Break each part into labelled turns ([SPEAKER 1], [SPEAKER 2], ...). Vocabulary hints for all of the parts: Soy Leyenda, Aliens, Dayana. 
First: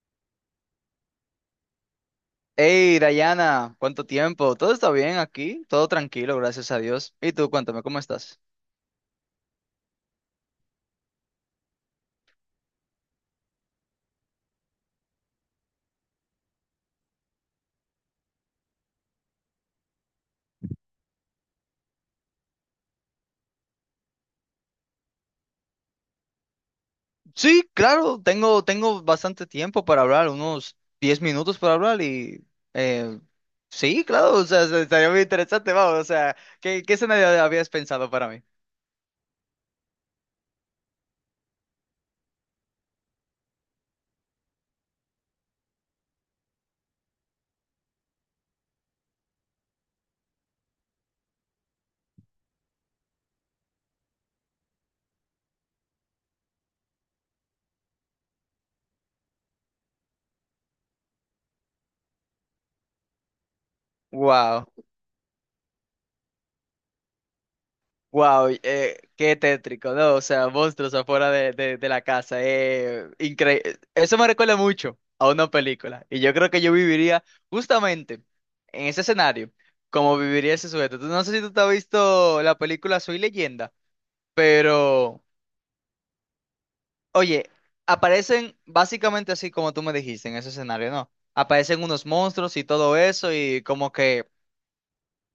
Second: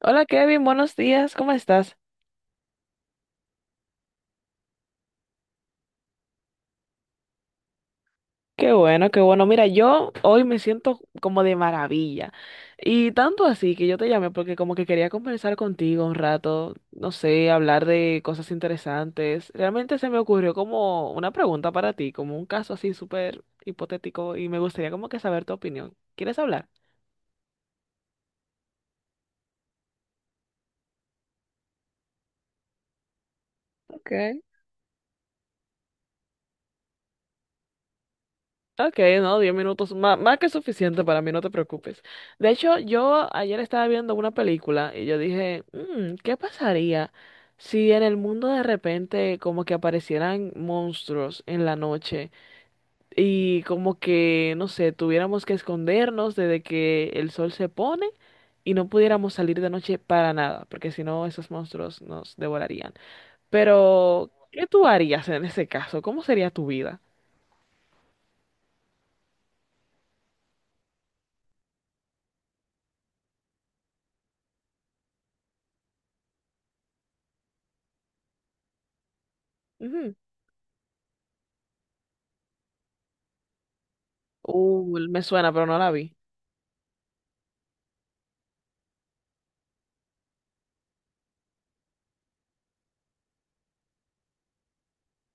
[SPEAKER 1] Hola Kevin, buenos días, ¿cómo estás?
[SPEAKER 2] Hey, Dayana, ¿cuánto tiempo? ¿Todo está bien aquí? Todo tranquilo, gracias a Dios. ¿Y tú, cuéntame, cómo estás?
[SPEAKER 1] Qué bueno, qué bueno. Mira, yo hoy me siento como de maravilla. Y tanto así que yo te llamé porque como que quería conversar contigo un rato, no sé, hablar de cosas interesantes. Realmente se me ocurrió como una pregunta para ti, como un caso así súper hipotético y me gustaría como que saber tu opinión. ¿Quieres hablar?
[SPEAKER 2] Sí, claro, tengo bastante tiempo para hablar, unos 10 minutos para hablar y... eh, sí,
[SPEAKER 1] Ok.
[SPEAKER 2] claro, o sea, estaría muy interesante, vamos, o sea, ¿qué escenario habías pensado para mí?
[SPEAKER 1] Ok, no, 10 minutos, más que suficiente para mí, no te preocupes. De hecho, yo ayer estaba viendo una película y yo dije, "Mm, ¿qué pasaría si en el mundo de repente como que aparecieran monstruos en la noche y como que, no sé, tuviéramos que escondernos desde que el sol se pone y no pudiéramos salir de noche para nada, porque si no, esos monstruos nos devorarían. Pero, ¿qué
[SPEAKER 2] Wow.
[SPEAKER 1] tú harías en ese caso? ¿Cómo sería tu vida?"
[SPEAKER 2] Wow, qué tétrico, ¿no? O sea, monstruos afuera de la casa. Eso me recuerda mucho a una película. Y yo creo que yo viviría justamente en ese escenario, como viviría ese sujeto. No sé si tú te has visto la película Soy Leyenda,
[SPEAKER 1] Me
[SPEAKER 2] pero,
[SPEAKER 1] suena, pero no la vi.
[SPEAKER 2] oye, aparecen básicamente así como tú me dijiste en ese escenario, ¿no? Aparecen unos monstruos y todo eso, y como que.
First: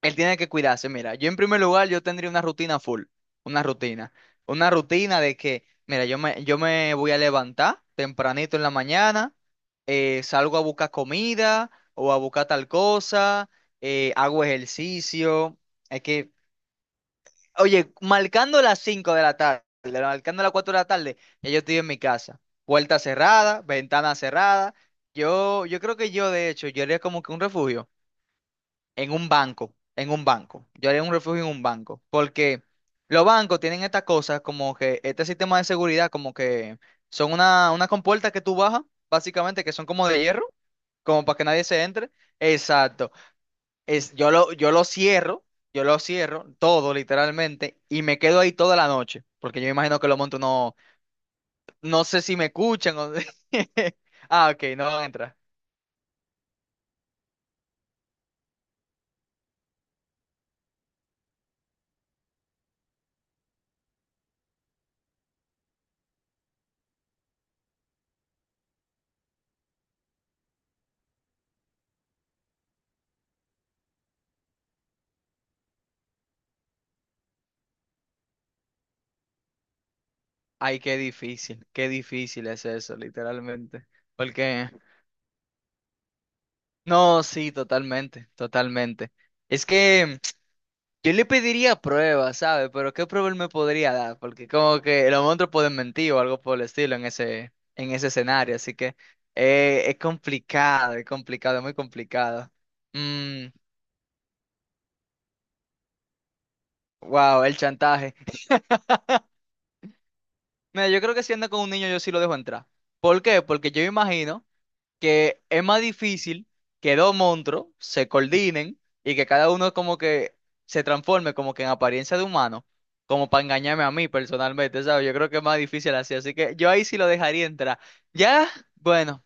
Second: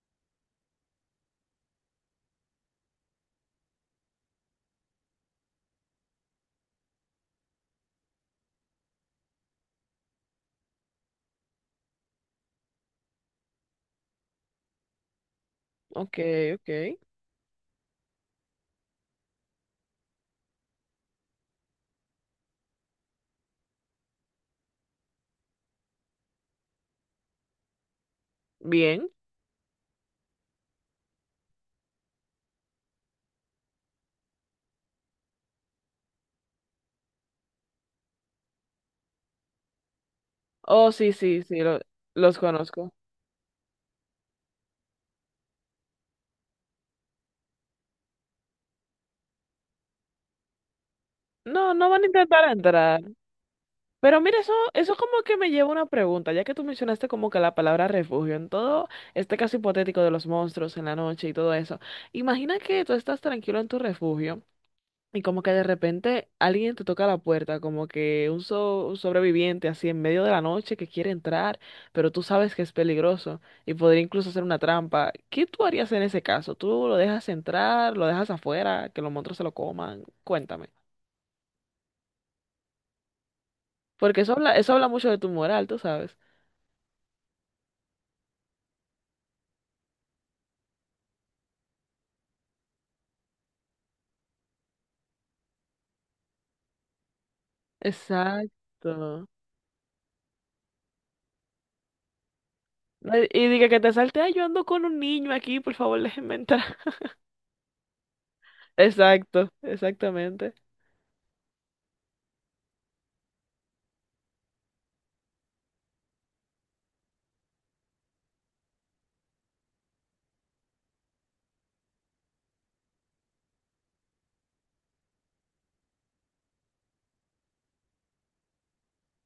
[SPEAKER 2] Él tiene que cuidarse. Mira, yo en primer lugar, yo tendría una rutina full, una rutina, una rutina de que, mira, yo me voy a levantar tempranito en la mañana, salgo a buscar comida o a buscar tal cosa, hago ejercicio. Es
[SPEAKER 1] Ok,
[SPEAKER 2] que,
[SPEAKER 1] ok.
[SPEAKER 2] oye, marcando las 5 de la tarde, marcando las 4 de la tarde, ya yo estoy en mi casa. Puerta cerrada, ventana cerrada. Yo creo que yo, de hecho, yo haría como que un refugio
[SPEAKER 1] Bien.
[SPEAKER 2] en un banco, en un banco. Yo haría un refugio en un banco, porque los bancos tienen estas cosas como que este sistema de seguridad, como que son una compuerta que tú bajas, básicamente, que son como de hierro,
[SPEAKER 1] Oh, sí,
[SPEAKER 2] como para
[SPEAKER 1] sí,
[SPEAKER 2] que
[SPEAKER 1] sí,
[SPEAKER 2] nadie se entre.
[SPEAKER 1] los conozco.
[SPEAKER 2] Exacto. Es, yo lo, yo lo cierro, yo lo cierro todo literalmente y me quedo ahí toda la noche, porque yo me imagino que los montos no,
[SPEAKER 1] No, no van
[SPEAKER 2] no
[SPEAKER 1] a
[SPEAKER 2] sé si me
[SPEAKER 1] intentar
[SPEAKER 2] escuchan
[SPEAKER 1] entrar.
[SPEAKER 2] o...
[SPEAKER 1] Pero mira,
[SPEAKER 2] Ah,
[SPEAKER 1] eso,
[SPEAKER 2] ok,
[SPEAKER 1] eso
[SPEAKER 2] no
[SPEAKER 1] como que
[SPEAKER 2] entra.
[SPEAKER 1] me lleva a una pregunta, ya que tú mencionaste como que la palabra refugio en todo este caso hipotético de los monstruos en la noche y todo eso. Imagina que tú estás tranquilo en tu refugio y como que de repente alguien te toca la puerta, como que un, un sobreviviente así en medio de la noche que quiere entrar, pero tú sabes que es peligroso y podría incluso hacer una trampa. ¿Qué tú harías en ese caso? ¿Tú lo dejas entrar, lo dejas afuera, que los monstruos se lo coman? Cuéntame.
[SPEAKER 2] Ay, qué difícil es eso, literalmente.
[SPEAKER 1] Porque
[SPEAKER 2] Porque
[SPEAKER 1] eso habla mucho de tu moral, tú sabes.
[SPEAKER 2] No, sí, totalmente, totalmente. Es que yo le pediría pruebas, ¿sabes? Pero ¿qué prueba él me podría dar? Porque como que los monstruos pueden mentir o algo por el estilo en ese escenario, así que
[SPEAKER 1] Exacto.
[SPEAKER 2] es complicado, es complicado, es muy complicado.
[SPEAKER 1] No. Y
[SPEAKER 2] Mm,
[SPEAKER 1] y diga que te salte, ay, yo ando con un niño aquí, por favor, déjenme entrar.
[SPEAKER 2] wow, el chantaje.
[SPEAKER 1] Exacto, exactamente.
[SPEAKER 2] Mira, yo creo que si anda con un niño yo sí lo dejo entrar. ¿Por qué? Porque yo me imagino que es más difícil que dos monstruos se coordinen y que cada uno como que se transforme como que en apariencia de humano, como para engañarme a mí personalmente, ¿sabes? Yo creo que es más difícil así, así que yo ahí sí lo dejaría entrar. Ya, bueno.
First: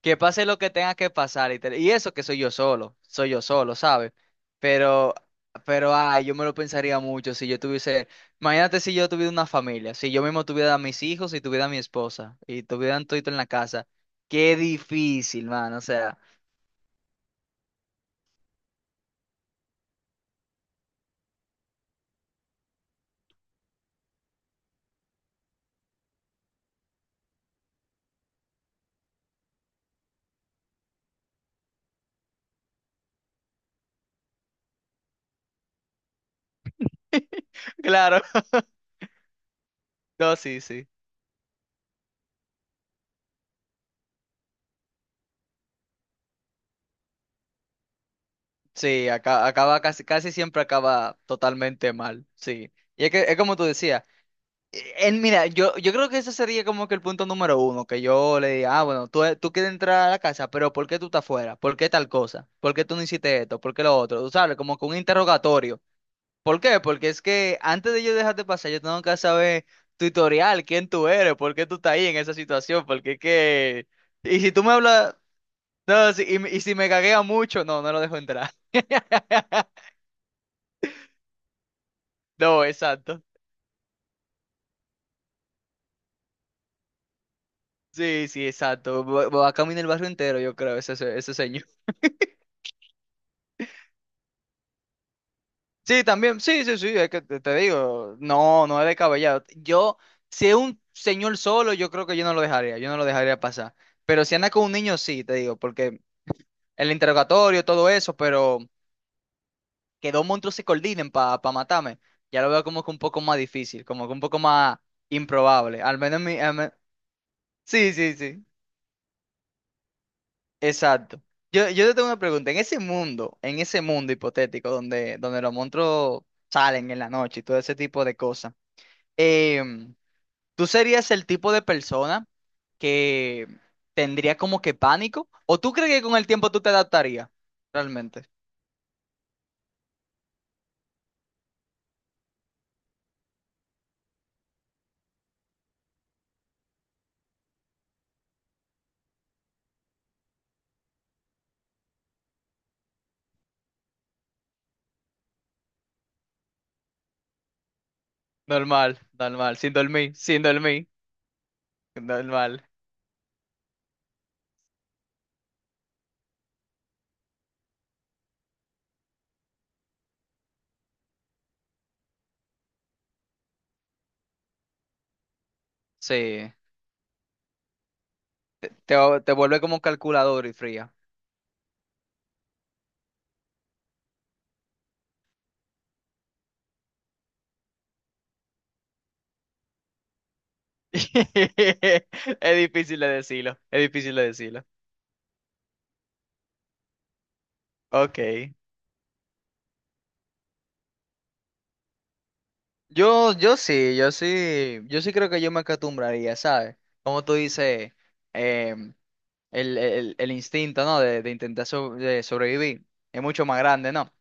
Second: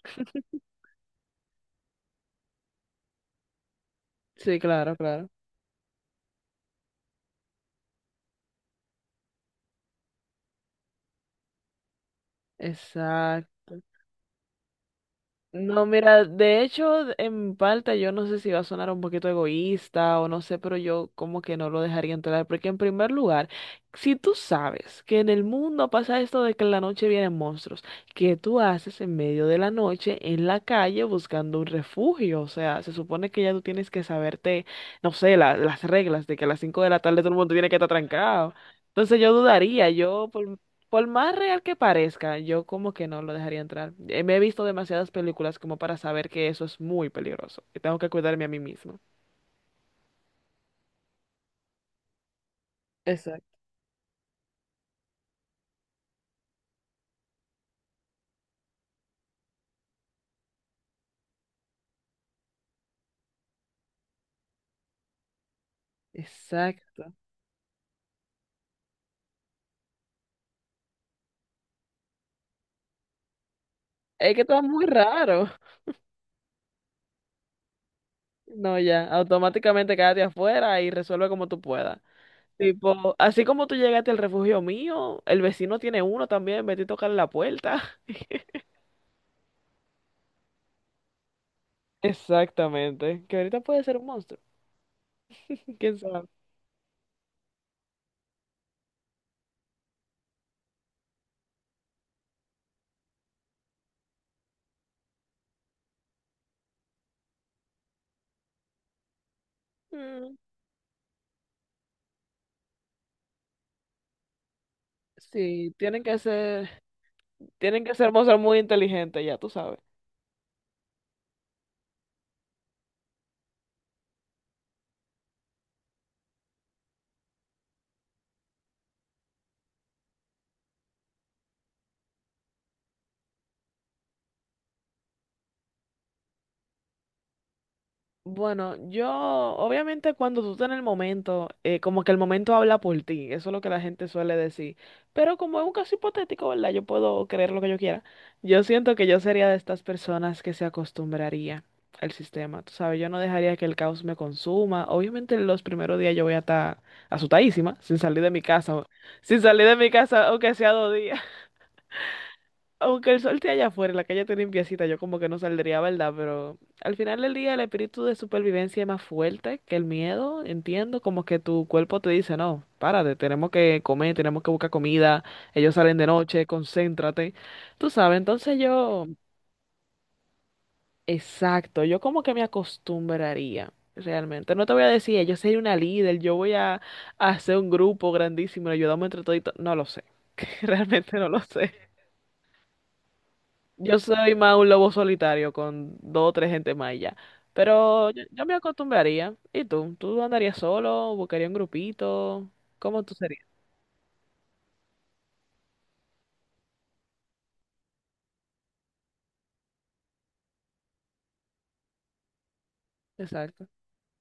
[SPEAKER 2] Que pase lo que tenga que pasar. Y eso que soy yo solo, ¿sabes?
[SPEAKER 1] Sí, claro,
[SPEAKER 2] Pero,
[SPEAKER 1] claro.
[SPEAKER 2] pero, ay, yo me lo pensaría mucho si yo tuviese, imagínate si yo tuviera una familia, si yo mismo tuviera a mis hijos y tuviera a mi esposa y tuvieran todo en la
[SPEAKER 1] Exacto.
[SPEAKER 2] casa. Qué difícil, man, o
[SPEAKER 1] No,
[SPEAKER 2] sea,
[SPEAKER 1] mira, de hecho, en parte yo no sé si va a sonar un poquito egoísta o no sé, pero yo como que no lo dejaría entrar, porque en primer lugar, si tú sabes que en el mundo pasa esto de que en la noche vienen monstruos, ¿qué tú haces en medio de la noche en la calle buscando un refugio? O sea, se supone que ya tú tienes que saberte, no sé, las reglas de que a las 5 de la tarde todo el mundo tiene que estar
[SPEAKER 2] claro,
[SPEAKER 1] trancado. Entonces yo dudaría, yo
[SPEAKER 2] no,
[SPEAKER 1] por
[SPEAKER 2] sí, sí.
[SPEAKER 1] por más real que parezca, yo como que no lo dejaría entrar. Me he visto demasiadas películas como para saber que eso es muy peligroso y tengo que cuidarme a mí mismo.
[SPEAKER 2] Sí, acaba casi, casi siempre acaba totalmente mal, sí. Y es que es
[SPEAKER 1] Exacto.
[SPEAKER 2] como tú decías. Mira, yo creo que ese sería como que el punto número uno, que yo le diga, ah, bueno, tú quieres entrar a la casa, pero ¿por qué tú estás fuera? ¿Por qué tal cosa? ¿Por qué tú no hiciste esto? ¿Por qué lo otro? Tú sabes, como que un interrogatorio. ¿Por qué? Porque
[SPEAKER 1] Exacto.
[SPEAKER 2] es que antes de yo dejarte pasar, yo tengo que saber tutorial, quién tú eres, por qué tú estás ahí en esa situación, porque es que...
[SPEAKER 1] Es que
[SPEAKER 2] Y si
[SPEAKER 1] está
[SPEAKER 2] tú me
[SPEAKER 1] muy
[SPEAKER 2] hablas,
[SPEAKER 1] raro.
[SPEAKER 2] no, y si me caguea mucho, no, no lo dejo entrar.
[SPEAKER 1] No, ya, automáticamente quédate afuera y resuelve como tú puedas.
[SPEAKER 2] No,
[SPEAKER 1] Tipo,
[SPEAKER 2] exacto.
[SPEAKER 1] así como tú llegaste al refugio mío, el vecino tiene uno también, vete a tocarle la puerta.
[SPEAKER 2] Sí, sí, exacto. Va a caminar el barrio entero, yo creo, ese señor.
[SPEAKER 1] Exactamente, que ahorita puede ser un monstruo, quién
[SPEAKER 2] Sí,
[SPEAKER 1] sabe.
[SPEAKER 2] también, sí, sí, sí, es que te digo, no, no es descabellado. Yo, si es un señor solo, yo creo que yo no lo dejaría pasar. Pero si anda con un niño, sí, te digo, porque el interrogatorio, todo eso, pero que dos
[SPEAKER 1] Mm.
[SPEAKER 2] monstruos se coordinen para matarme, ya lo veo como que un poco más difícil, como que un poco más
[SPEAKER 1] Sí,
[SPEAKER 2] improbable. Al menos en mi,
[SPEAKER 1] tienen
[SPEAKER 2] sí,
[SPEAKER 1] que ser
[SPEAKER 2] sí,
[SPEAKER 1] monstruos
[SPEAKER 2] sí,
[SPEAKER 1] muy inteligentes, ya tú sabes.
[SPEAKER 2] exacto. Yo te tengo una pregunta, en ese mundo hipotético donde los monstruos salen en la noche y todo ese tipo de cosas. em, ¿Tú serías el tipo de persona que tendría como que pánico? ¿O tú crees que con el tiempo tú te adaptarías? Realmente.
[SPEAKER 1] Bueno, yo, obviamente cuando tú estás en el momento, como que el momento habla por ti, eso es lo que la gente suele decir, pero como es un caso hipotético, ¿verdad? Yo puedo creer lo que yo quiera. Yo siento que yo sería de estas personas que se acostumbraría al sistema, tú sabes, yo no dejaría que el caos me consuma. Obviamente los primeros días yo voy a estar asustadísima, sin salir de mi casa,
[SPEAKER 2] Normal,
[SPEAKER 1] sin
[SPEAKER 2] normal,
[SPEAKER 1] salir de
[SPEAKER 2] sin
[SPEAKER 1] mi
[SPEAKER 2] dormir,
[SPEAKER 1] casa,
[SPEAKER 2] sin
[SPEAKER 1] aunque sea
[SPEAKER 2] dormir,
[SPEAKER 1] 2 días.
[SPEAKER 2] normal.
[SPEAKER 1] Aunque el sol esté allá afuera, la calle esté limpiecita, yo como que no saldría, ¿verdad? Pero al final del día el espíritu de supervivencia es más fuerte que el miedo, entiendo, como que tu cuerpo te dice, no, párate, tenemos que comer, tenemos que buscar comida, ellos salen de noche,
[SPEAKER 2] Sí,
[SPEAKER 1] concéntrate, tú sabes, entonces
[SPEAKER 2] te, te,
[SPEAKER 1] yo,
[SPEAKER 2] te vuelve como calculador y fría.
[SPEAKER 1] exacto, yo como que me acostumbraría. Realmente, no te voy a decir, yo soy una líder, yo voy a hacer un grupo grandísimo, ayudamos entre todos, no lo sé, realmente no lo sé.
[SPEAKER 2] Es difícil de decirlo, es
[SPEAKER 1] Yo
[SPEAKER 2] difícil de
[SPEAKER 1] soy más
[SPEAKER 2] decirlo.
[SPEAKER 1] un lobo solitario con dos o tres gente más y ya. Pero yo
[SPEAKER 2] Ok.
[SPEAKER 1] me acostumbraría. ¿Y tú? ¿Tú andarías solo? ¿Buscarías un grupito? ¿Cómo tú
[SPEAKER 2] Yo,
[SPEAKER 1] serías?
[SPEAKER 2] yo sí, yo sí, yo sí creo que yo me acostumbraría, ¿sabes? Como tú dices, em, el instinto, ¿no? De intentar de sobrevivir. Es mucho más
[SPEAKER 1] Exacto.
[SPEAKER 2] grande, ¿no?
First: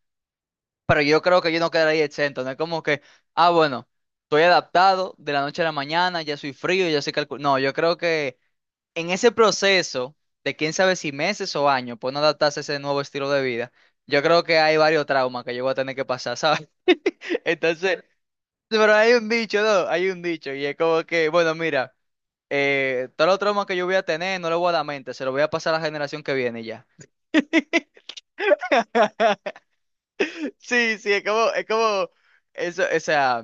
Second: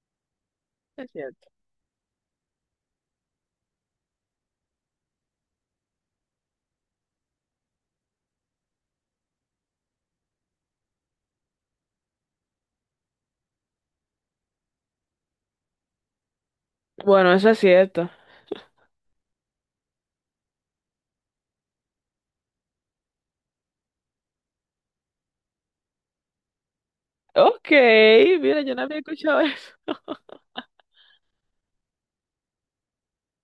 [SPEAKER 2] Pero
[SPEAKER 1] Es
[SPEAKER 2] yo creo
[SPEAKER 1] cierto.
[SPEAKER 2] que yo no quedaría exento, no es como que, ah, bueno, estoy adaptado de la noche a la mañana, ya soy frío, ya soy calculado. No, yo creo que en ese proceso de quién sabe si meses o años, pues no adaptarse a ese nuevo estilo de vida, yo creo que hay varios traumas que yo voy a tener que pasar, ¿sabes?
[SPEAKER 1] Bueno, eso es
[SPEAKER 2] Entonces,
[SPEAKER 1] cierto.
[SPEAKER 2] pero hay un dicho, ¿no? Hay un dicho, y es como que, bueno, mira, todos los traumas que yo voy a tener, no los voy a dar mente, se los voy a pasar a la generación que viene y ya.
[SPEAKER 1] Ok, mira, yo no había escuchado eso.
[SPEAKER 2] Sí, sí, es como, eso, o sea,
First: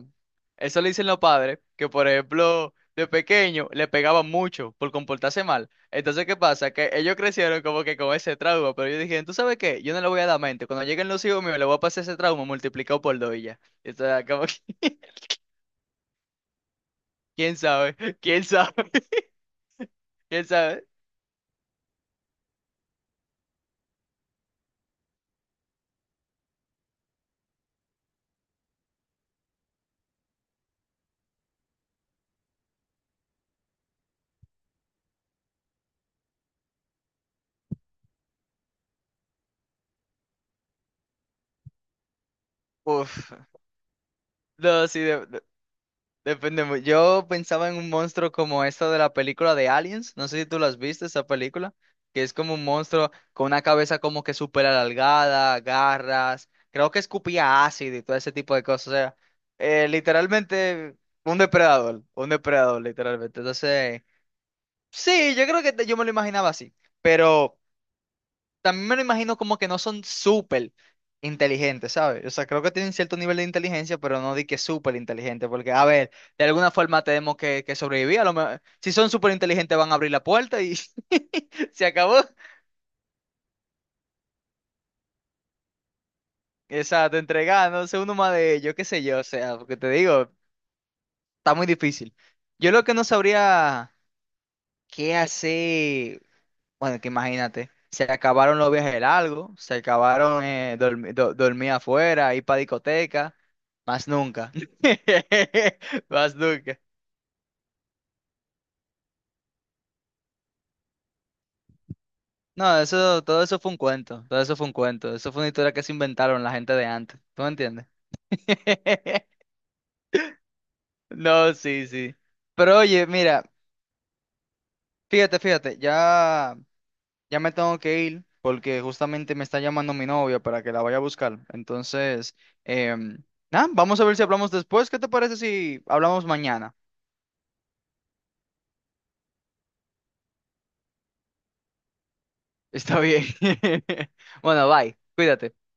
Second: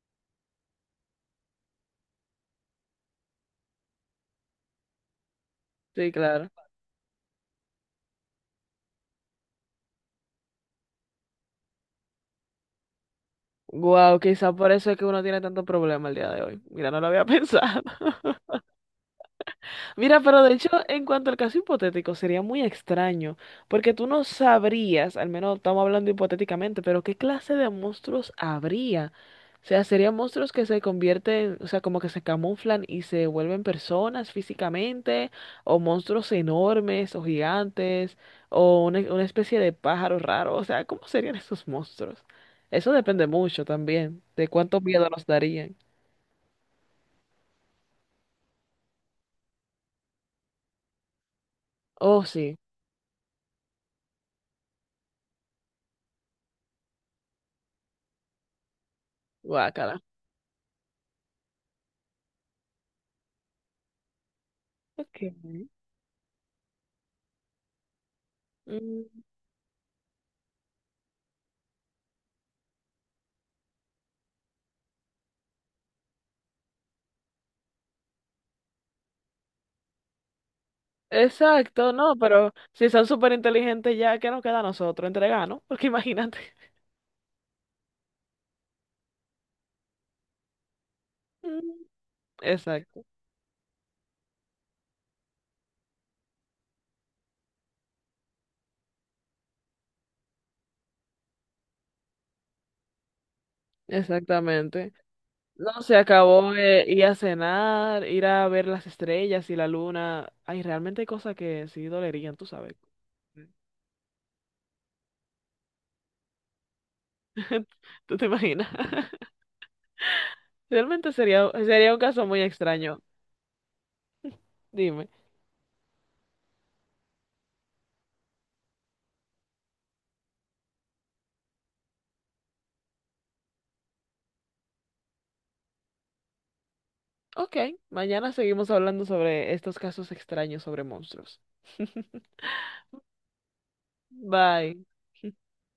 [SPEAKER 2] eso le dicen los padres, que por ejemplo, de pequeño le pegaban mucho por comportarse mal.
[SPEAKER 1] Sí,
[SPEAKER 2] Entonces, ¿qué
[SPEAKER 1] claro.
[SPEAKER 2] pasa? Que ellos crecieron como que con ese trauma, pero yo dije, ¿tú sabes qué? Yo no le voy a dar mente. Cuando lleguen los hijos míos, le voy a pasar ese trauma multiplicado por dos y ya.
[SPEAKER 1] Wow,
[SPEAKER 2] Entonces, como
[SPEAKER 1] quizás por eso es
[SPEAKER 2] que,
[SPEAKER 1] que uno tiene tanto problema el día de hoy. Mira, no lo había
[SPEAKER 2] ¿quién
[SPEAKER 1] pensado.
[SPEAKER 2] sabe? ¿Quién sabe?
[SPEAKER 1] Mira, pero
[SPEAKER 2] ¿Quién
[SPEAKER 1] de hecho,
[SPEAKER 2] sabe?
[SPEAKER 1] en cuanto al caso hipotético, sería muy extraño, porque tú no sabrías, al menos estamos hablando hipotéticamente, pero ¿qué clase de monstruos habría? O sea, serían monstruos que se convierten, o sea, como que se camuflan y se vuelven personas físicamente, o monstruos enormes, o gigantes, o una especie de pájaro raro, o sea, ¿cómo serían esos monstruos? Eso depende
[SPEAKER 2] Uf,
[SPEAKER 1] mucho también, de cuánto
[SPEAKER 2] no, sí,
[SPEAKER 1] miedo nos darían.
[SPEAKER 2] depende. Yo pensaba en un monstruo como esta de la película de Aliens. No sé si tú las viste, esa película.
[SPEAKER 1] Oh,
[SPEAKER 2] Que es como
[SPEAKER 1] sí,
[SPEAKER 2] un monstruo con una cabeza como que súper alargada, garras. Creo que escupía ácido y todo ese tipo de cosas. O sea,
[SPEAKER 1] guácala.
[SPEAKER 2] literalmente un depredador. Un depredador, literalmente. Entonces,
[SPEAKER 1] Ok.
[SPEAKER 2] sí, yo creo que yo me lo imaginaba así. Pero también me lo
[SPEAKER 1] Mm.
[SPEAKER 2] imagino como que no son súper inteligentes, ¿sabes? O sea, creo que tienen cierto nivel de inteligencia, pero no di que súper inteligentes, porque, a ver, de alguna forma tenemos que sobrevivir. A lo mejor, si son súper inteligentes, van a abrir la puerta y se
[SPEAKER 1] Exacto, no,
[SPEAKER 2] acabó.
[SPEAKER 1] pero si son súper inteligentes ya, ¿qué nos queda a nosotros? Entregar, ¿no? Porque imagínate.
[SPEAKER 2] Exacto, entregar, no uno más de ellos, qué sé yo, o sea, porque te digo, está muy
[SPEAKER 1] Mm.
[SPEAKER 2] difícil. Yo lo que no
[SPEAKER 1] Exacto,
[SPEAKER 2] sabría qué hacer. Bueno, que imagínate, se acabaron los viajes largos, se acabaron dormir afuera, ir para discoteca, más nunca.
[SPEAKER 1] exactamente. No, se
[SPEAKER 2] Más
[SPEAKER 1] acabó
[SPEAKER 2] nunca.
[SPEAKER 1] ir a cenar, ir a ver las estrellas y la luna. Ay, realmente hay cosas que sí dolerían, tú sabes.
[SPEAKER 2] No, eso, todo eso fue un cuento, todo eso fue un cuento, eso fue una historia que se inventaron la gente de antes, ¿tú me entiendes?
[SPEAKER 1] ¿Tú te imaginas? Realmente sería,
[SPEAKER 2] No, sí,
[SPEAKER 1] sería un
[SPEAKER 2] sí.
[SPEAKER 1] caso muy
[SPEAKER 2] Pero
[SPEAKER 1] extraño.
[SPEAKER 2] oye, mira,
[SPEAKER 1] Dime.
[SPEAKER 2] fíjate, fíjate, Ya me tengo que ir porque justamente me está llamando mi novia para que la vaya a buscar. Entonces, em, nada, vamos a ver si hablamos después. ¿Qué te parece si hablamos mañana?
[SPEAKER 1] Ok, mañana seguimos hablando sobre estos casos extraños sobre monstruos.
[SPEAKER 2] Está bien. Bueno,
[SPEAKER 1] Bye.
[SPEAKER 2] bye. Cuídate.